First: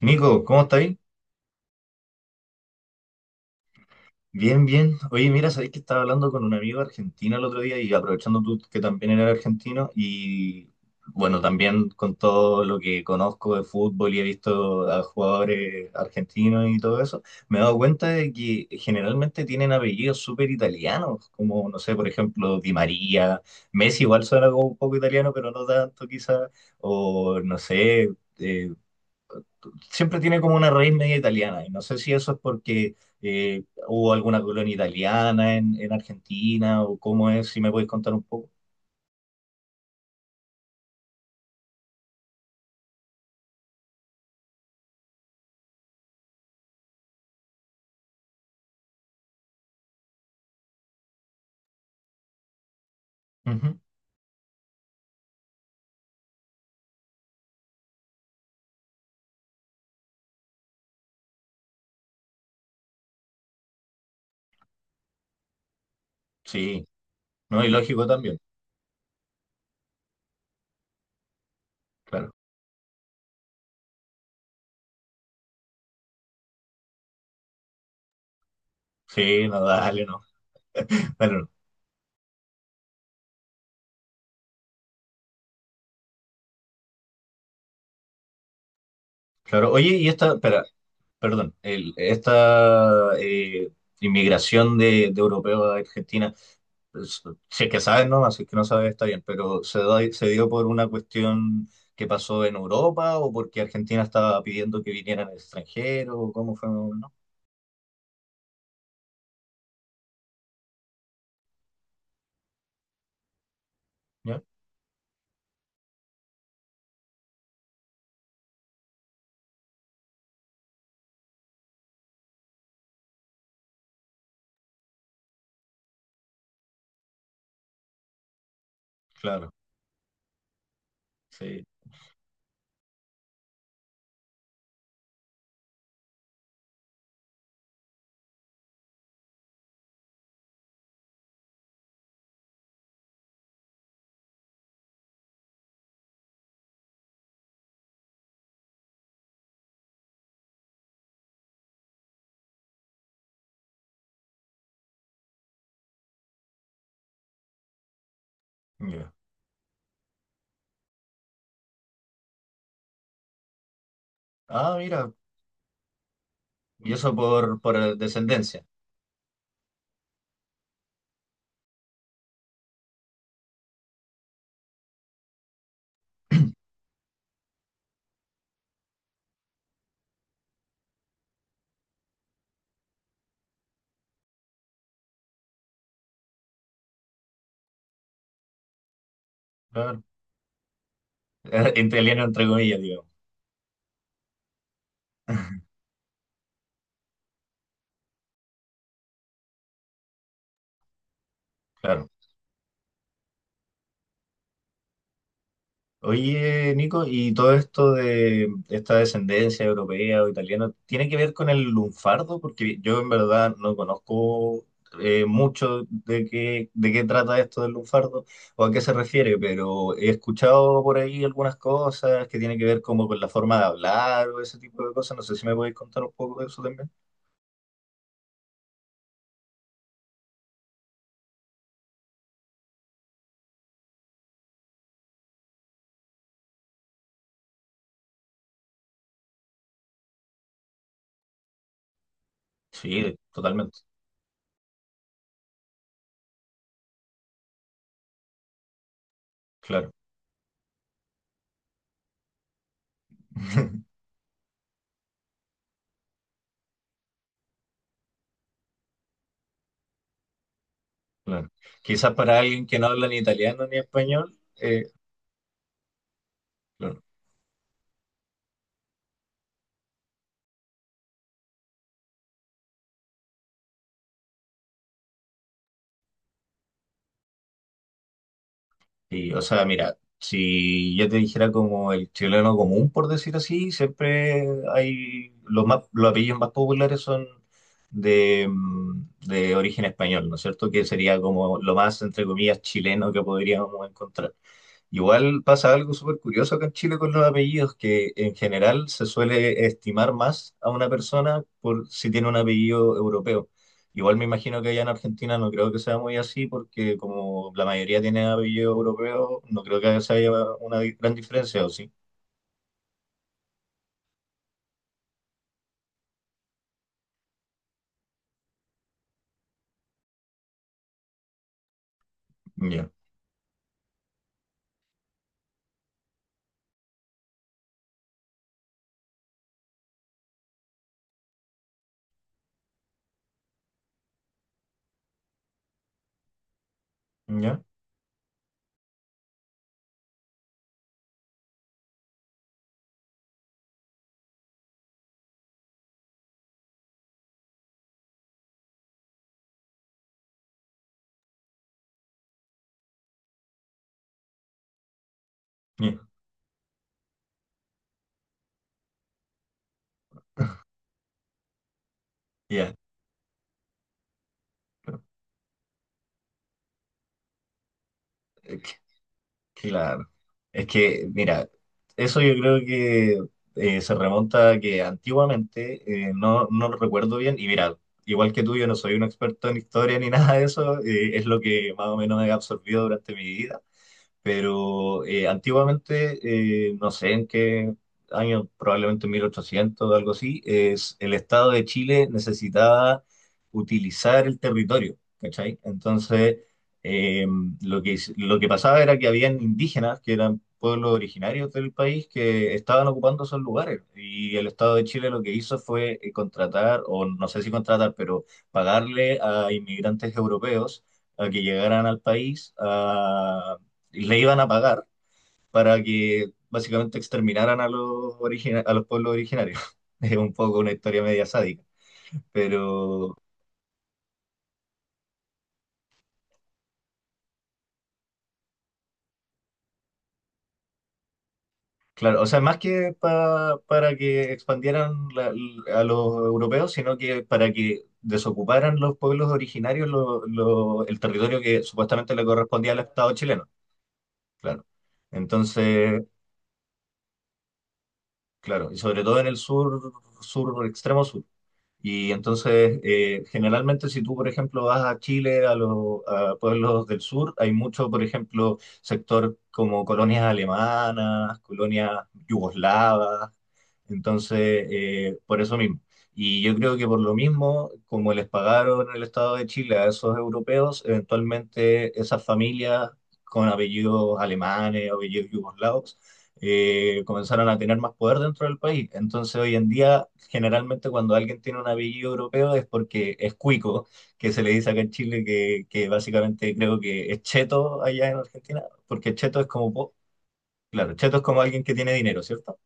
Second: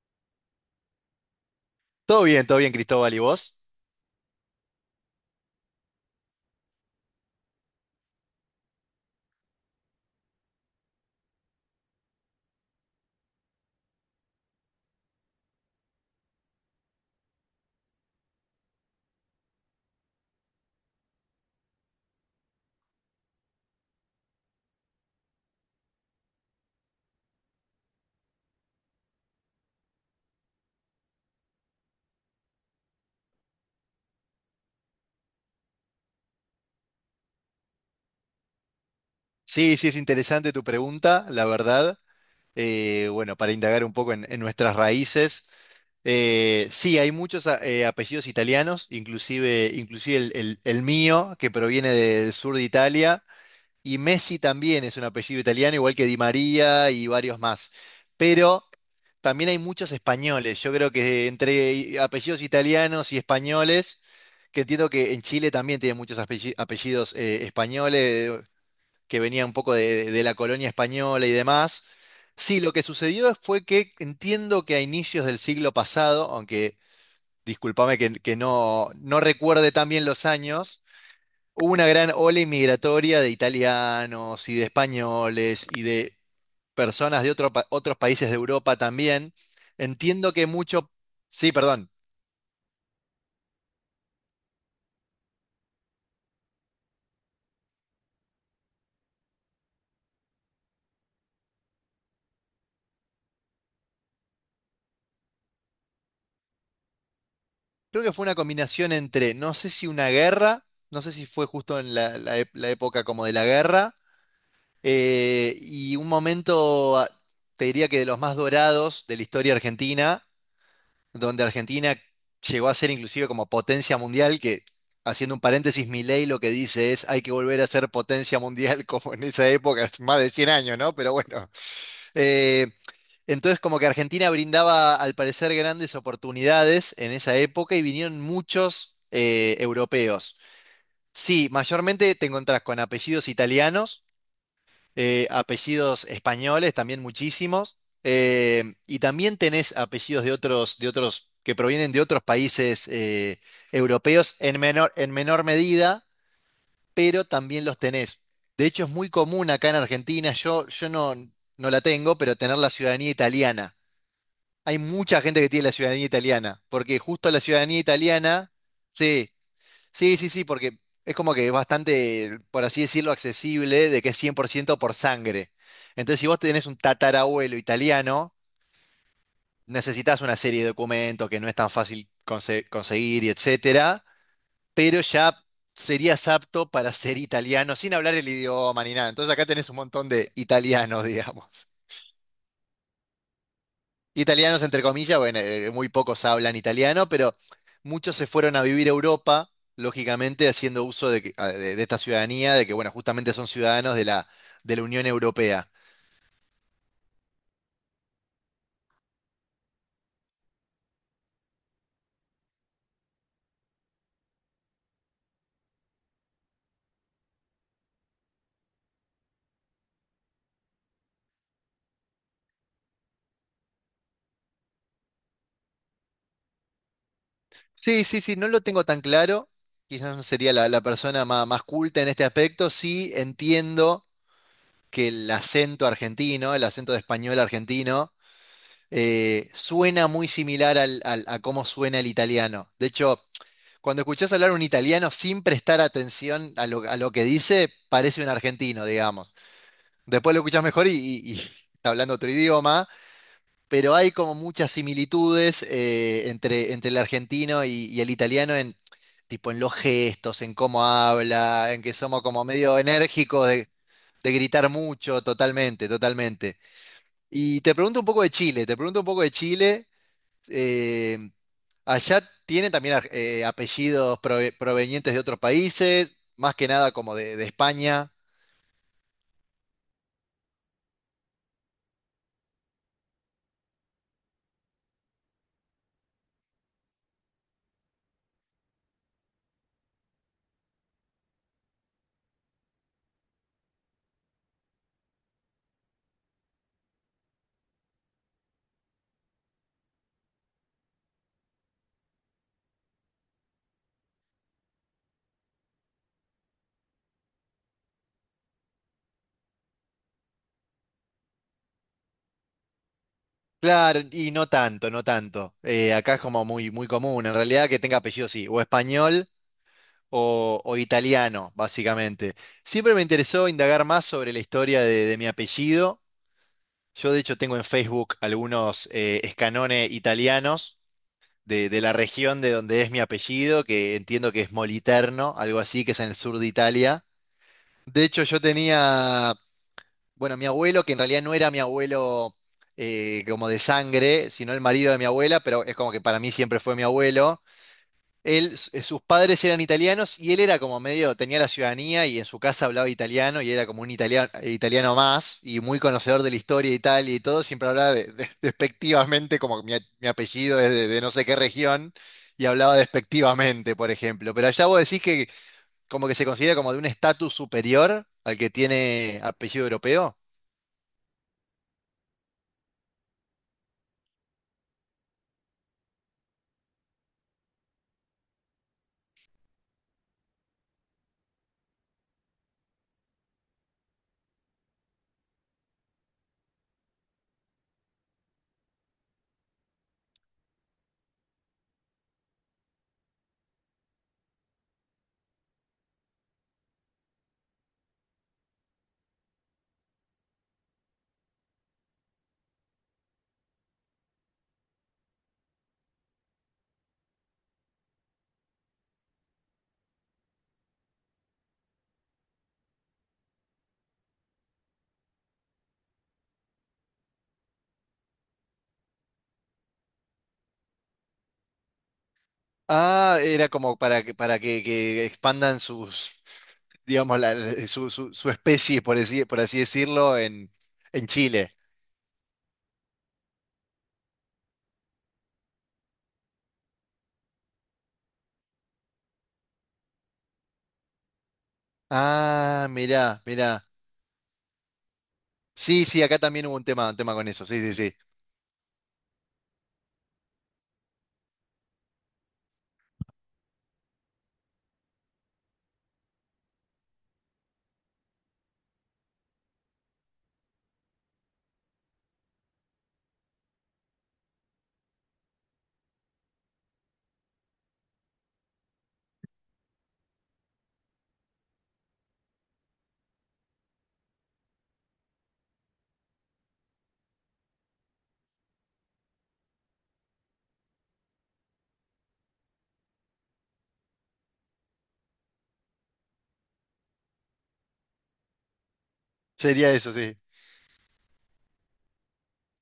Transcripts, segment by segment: Nico, ¿cómo estáis? Todo bien, Cristóbal, ¿y vos? Bien, bien. Oye, mira, sabéis que estaba hablando con un amigo argentino el otro día y aprovechando tú que también eres argentino y bueno, también con todo lo que conozco de fútbol y he visto a jugadores argentinos y todo eso, me he dado cuenta de que generalmente tienen apellidos súper italianos, como, no sé, por ejemplo, Di María, Messi igual suena como un poco italiano, pero no tanto quizás, o no sé. eh, Siempre tiene como una raíz media italiana, y no sé si eso es porque hubo alguna colonia italiana en Argentina o cómo es, si me podéis contar un poco. Sí, sí, es interesante tu pregunta, la verdad. Bueno, para indagar un poco en nuestras raíces. Sí, hay muchos apellidos italianos, inclusive el mío, que proviene del sur de Italia, Ujú. y Messi también es un apellido italiano, igual que Di María y varios más. Pero también hay muchos españoles. Yo creo que entre apellidos italianos y españoles, que entiendo que en Chile también tienen muchos Sí, apellidos no, y lógico también, españoles, que venía un poco de la colonia española y demás. claro. Sí, lo que sucedió fue que entiendo que a inicios del siglo pasado, aunque discúlpame que no Sí, no, recuerde tan dale, bien no. los años, Bueno, no. hubo una gran ola inmigratoria de italianos y de españoles y de personas de otros países de Europa también. Claro. Oye, y Entiendo esta, que espera, mucho, sí, perdón, perdón, esta inmigración de europeos a Argentina, pues, si es que sabes no así que no sabes está bien, pero ¿ se dio por una cuestión que pasó en Europa o porque Argentina estaba pidiendo que vinieran extranjeros o cómo fue? ¿No? creo que fue una combinación entre, no sé si una guerra, no sé si fue justo en la época como de la guerra. ¿Ya? Y un momento, te diría que de los más dorados de la historia argentina, donde Argentina llegó a ser inclusive como potencia mundial, que, haciendo un paréntesis, Milei lo que dice es hay que volver a ser potencia mundial como en esa Claro, época, es más de 100 años, ¿no? Pero bueno. sí. Eh, entonces como que Argentina brindaba al parecer grandes oportunidades en esa época y vinieron muchos europeos. Sí, mayormente te encontrás con apellidos italianos, apellidos españoles, también muchísimos, y también tenés apellidos de otros, que provienen de otros países europeos en menor medida, pero también los tenés. De hecho, es Ya. muy común acá en Argentina, yo no la tengo, pero tener la ciudadanía italiana. Ah, Hay mira, mucha gente que tiene la ciudadanía italiana, y porque eso justo la ciudadanía por italiana, descendencia, sí. Sí, sí, sí, porque es como que es bastante, por así decirlo, accesible, de que es 100% por ciento por sangre. Entonces, si vos tenés un tatarabuelo italiano, necesitas una serie de documentos que no es tan fácil conseguir y etcétera, pero ya serías apto para ser italiano sin hablar el idioma ni nada. Entonces, acá tenés un claro. montón de italianos, digamos. Entre italiano entre comillas, digo. Italianos, entre comillas, bueno, muy pocos hablan italiano, pero muchos se fueron a vivir a Europa, lógicamente haciendo uso de esta Claro. ciudadanía, de que, bueno, justamente son ciudadanos de la Unión Europea. Oye, Nico, ¿y todo esto de esta descendencia europea o italiana tiene que ver con el lunfardo? Porque yo en verdad no conozco mucho de qué trata esto del lunfardo o a qué se refiere, pero he escuchado por ahí algunas cosas que tienen que ver como con la forma de hablar o ese tipo de cosas. No sé si me podéis contar un poco de eso también. Sí, sí, sí, no lo tengo tan claro. Quizás no sería la persona más culta en este aspecto. Sí, entiendo que el acento argentino, el acento de español argentino, suena muy similar a cómo suena el italiano. De Sí, hecho, totalmente, cuando escuchás hablar un italiano sin prestar atención a lo que dice, parece un argentino, digamos. claro. Después lo escuchás mejor y está hablando otro idioma, pero hay como muchas similitudes entre el argentino y el italiano en, tipo, en los gestos, en cómo Claro. habla, en que Quizás somos para como alguien que medio no habla ni enérgicos italiano de, ni de español, gritar mucho, totalmente, totalmente. claro. Y te pregunto un poco de Chile, te pregunto un poco de Chile. eh, Allá tiene también apellidos provenientes de otros países, más que nada como de España. Sí, o sea, mira, si yo te dijera como el chileno común, por decir así, siempre hay los más, los apellidos más populares son de, mm, de origen español, ¿no es cierto? Que sería como lo más, entre comillas, chileno que podríamos encontrar. Igual pasa algo súper curioso acá en Chile con los apellidos, que en general se suele estimar más a una persona por si tiene un apellido europeo. Igual me imagino que allá en Argentina no creo que sea muy así, porque como la mayoría tiene apellido europeo, no creo que haya una gran diferencia, ¿o sí? Claro, y no tanto, no tanto. Acá es como muy, muy común, en realidad, que tenga apellido sí, o español o italiano, básicamente. Ya, Siempre me interesó indagar más sobre la historia de mi apellido. Yo, de hecho, tengo en Facebook algunos escanones italianos de la región de donde es mi apellido, que entiendo que es Moliterno, algo así, que es en el sur de Italia. ya, De hecho, yo tenía, bueno, mi abuelo, que en realidad no era mi abuelo como de sangre, sino el marido de mi abuela, pero es como que para mí siempre fue mi abuelo. Él, sus padres eran italianos y él era como medio, tenía la ciudadanía y en su casa hablaba italiano y era como un italiano, italiano más y muy ya, conocedor de la historia de Italia y todo, siempre hablaba despectivamente, como mi apellido es de no sé qué región, y ya. hablaba despectivamente, por ejemplo. Pero allá vos decís como que se considera como de un estatus superior al que Es que- tiene apellido Claro. europeo. Es que, mira, eso yo creo que se remonta a que antiguamente, no, no lo recuerdo bien, y mira, igual que tú, yo no soy un experto en historia ni nada de eso, es lo que más o menos he absorbido durante mi vida. Pero antiguamente, no sé en qué año, probablemente 1800 o algo así, es, el Estado de Chile necesitaba utilizar el territorio, ¿cachai? Entonces, eh, lo que pasaba era que habían indígenas, que eran pueblos originarios del país, que estaban ocupando esos lugares. Y el Estado de Chile lo que hizo fue contratar, o no sé si contratar, pero pagarle a inmigrantes europeos a que llegaran al país a y le iban a pagar para que básicamente exterminaran a a los pueblos originarios. Es un poco una historia media sádica, pero Ah, era como para que expandan sus, digamos, su especie, por así decirlo, en Chile. claro, o sea, más que para que expandieran a los europeos, sino que para que desocuparan los pueblos originarios el territorio que supuestamente le Ah, correspondía al Estado mirá, chileno, mirá. claro. Sí, Entonces, sí, acá también hubo un tema con eso, sí, sí, sí. claro, y sobre todo en el sur, sur extremo sur. Y entonces, generalmente si tú, por ejemplo, vas a Chile, a los a pueblos del sur, hay mucho, por ejemplo, sector como colonias alemanas, colonias yugoslavas, entonces, por eso mismo. Y yo creo que por lo mismo, como les pagaron el Estado de Chile a esos europeos, eventualmente esas familias con apellidos alemanes, apellidos yugoslavos, comenzaron a tener más poder dentro del país. Entonces, hoy en día generalmente cuando alguien tiene un apellido europeo es porque es cuico, que se le dice acá en Chile que básicamente creo que es cheto allá en Argentina, porque cheto es como, Sería po- eso, sí. claro, cheto es como alguien que tiene dinero, ¿cierto?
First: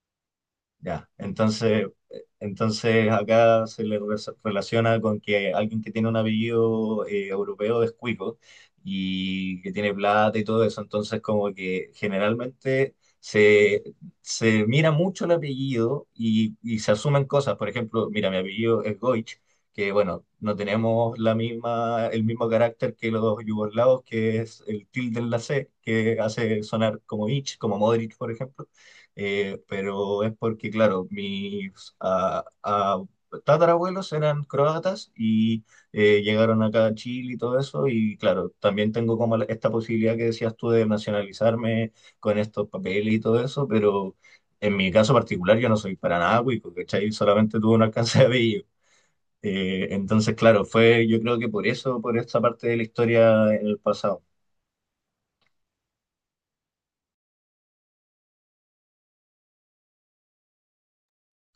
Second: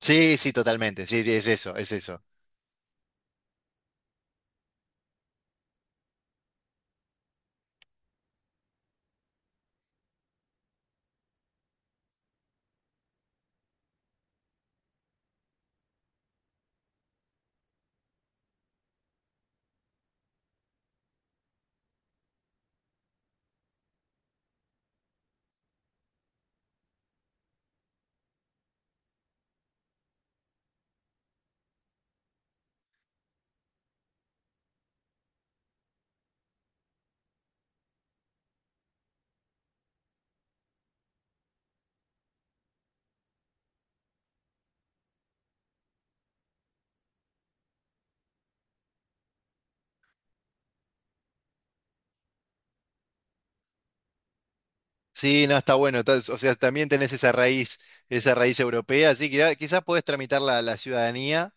Sí, sí, totalmente, Ya, sí, sí, es eso, entonces, es eso. entonces acá se relaciona con que alguien que tiene un apellido europeo es cuico y que tiene plata y todo eso, entonces como que generalmente se, se mira mucho el apellido y se asumen cosas, por ejemplo, mira, mi apellido es Goich, que bueno, no tenemos la misma, el mismo carácter que los yugoslavos, que es el tilde en la C, que hace sonar como Ich, como Modric, por ejemplo. Pero es porque, claro, mis tatarabuelos eran croatas y llegaron acá a Chile y todo eso, y claro, también tengo como esta posibilidad que decías tú de nacionalizarme con estos papeles y todo eso, pero en mi caso particular yo no soy para nada cuico, ¿cachai? Solamente tuve un alcance de apellido. Entonces, claro, fue yo creo que por eso, por esta parte de la historia en el pasado, Sí, no, está bueno, o sea, también tenés esa raíz europea, así que quizás podés tramitar la ciudadanía.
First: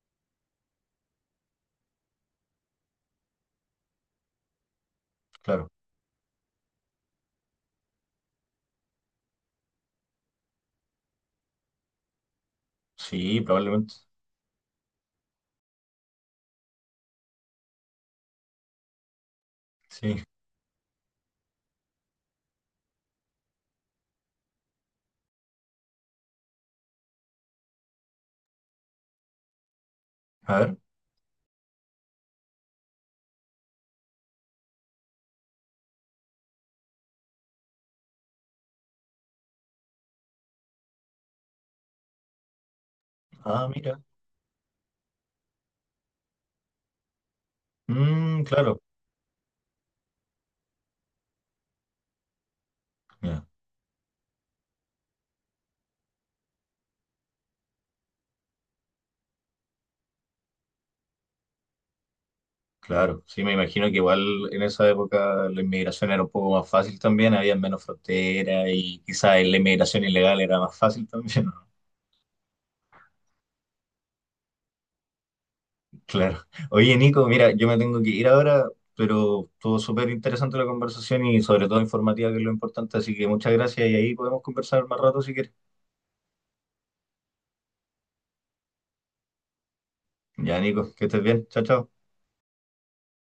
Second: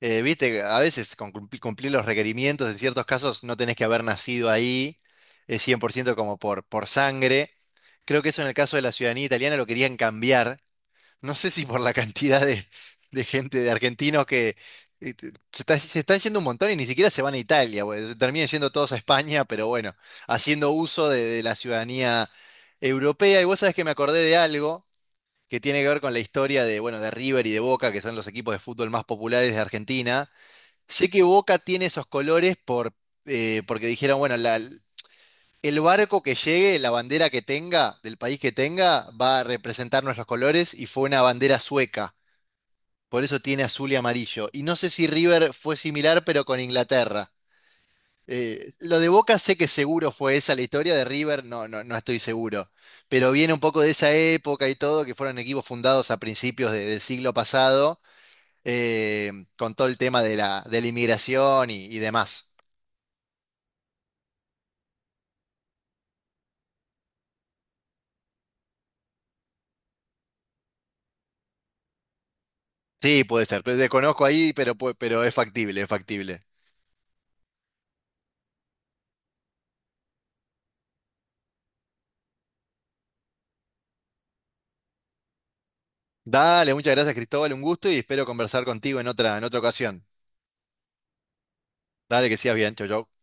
Viste, a veces con cumplir los requerimientos, en ciertos casos no tenés que haber nacido ahí, es claro. 100% como por sangre. Creo que eso en el caso de la ciudadanía italiana lo querían cambiar. No sé si por la cantidad de Sí, gente, de probablemente. argentinos que se está yendo un montón y ni siquiera se van a Italia, güey, se terminan yendo todos a España, pero bueno, Sí. haciendo uso de la ciudadanía europea. Y vos sabés que me acordé de algo que tiene que ver con la historia de, bueno, de River y de Boca, que son los equipos de fútbol más populares de Argentina. A ver. Sé que Boca tiene esos colores porque dijeron, bueno, el barco que llegue, la bandera que tenga, del país que tenga, va a representar nuestros colores y fue una bandera sueca. Por eso tiene Ah, azul y mira. amarillo. Y no sé si River fue similar, pero con Inglaterra. Mm, Eh, claro. lo de Boca sé que seguro fue esa la historia de River, no, no, no estoy seguro. Pero Ya, viene un poco de esa época y todo, que fueron equipos fundados a principios del siglo pasado, con todo el tema de la inmigración y demás. claro, sí, me imagino que igual en esa época la inmigración era un poco más fácil también, había menos fronteras y quizás la inmigración ilegal era más fácil también, ¿no? Sí, puede ser. Pues desconozco ahí, pero, pero es factible, es factible. Claro. Oye, Nico, mira, yo me tengo que ir ahora, pero estuvo súper interesante la conversación y sobre todo informativa, que es lo importante, así que muchas gracias y ahí podemos conversar más rato si quieres. Dale, muchas gracias, Cristóbal. Un gusto y espero conversar contigo en otra ocasión. Ya, Nico, que estés bien, chao, chao. Dale, que sigas bien. Chau, chau.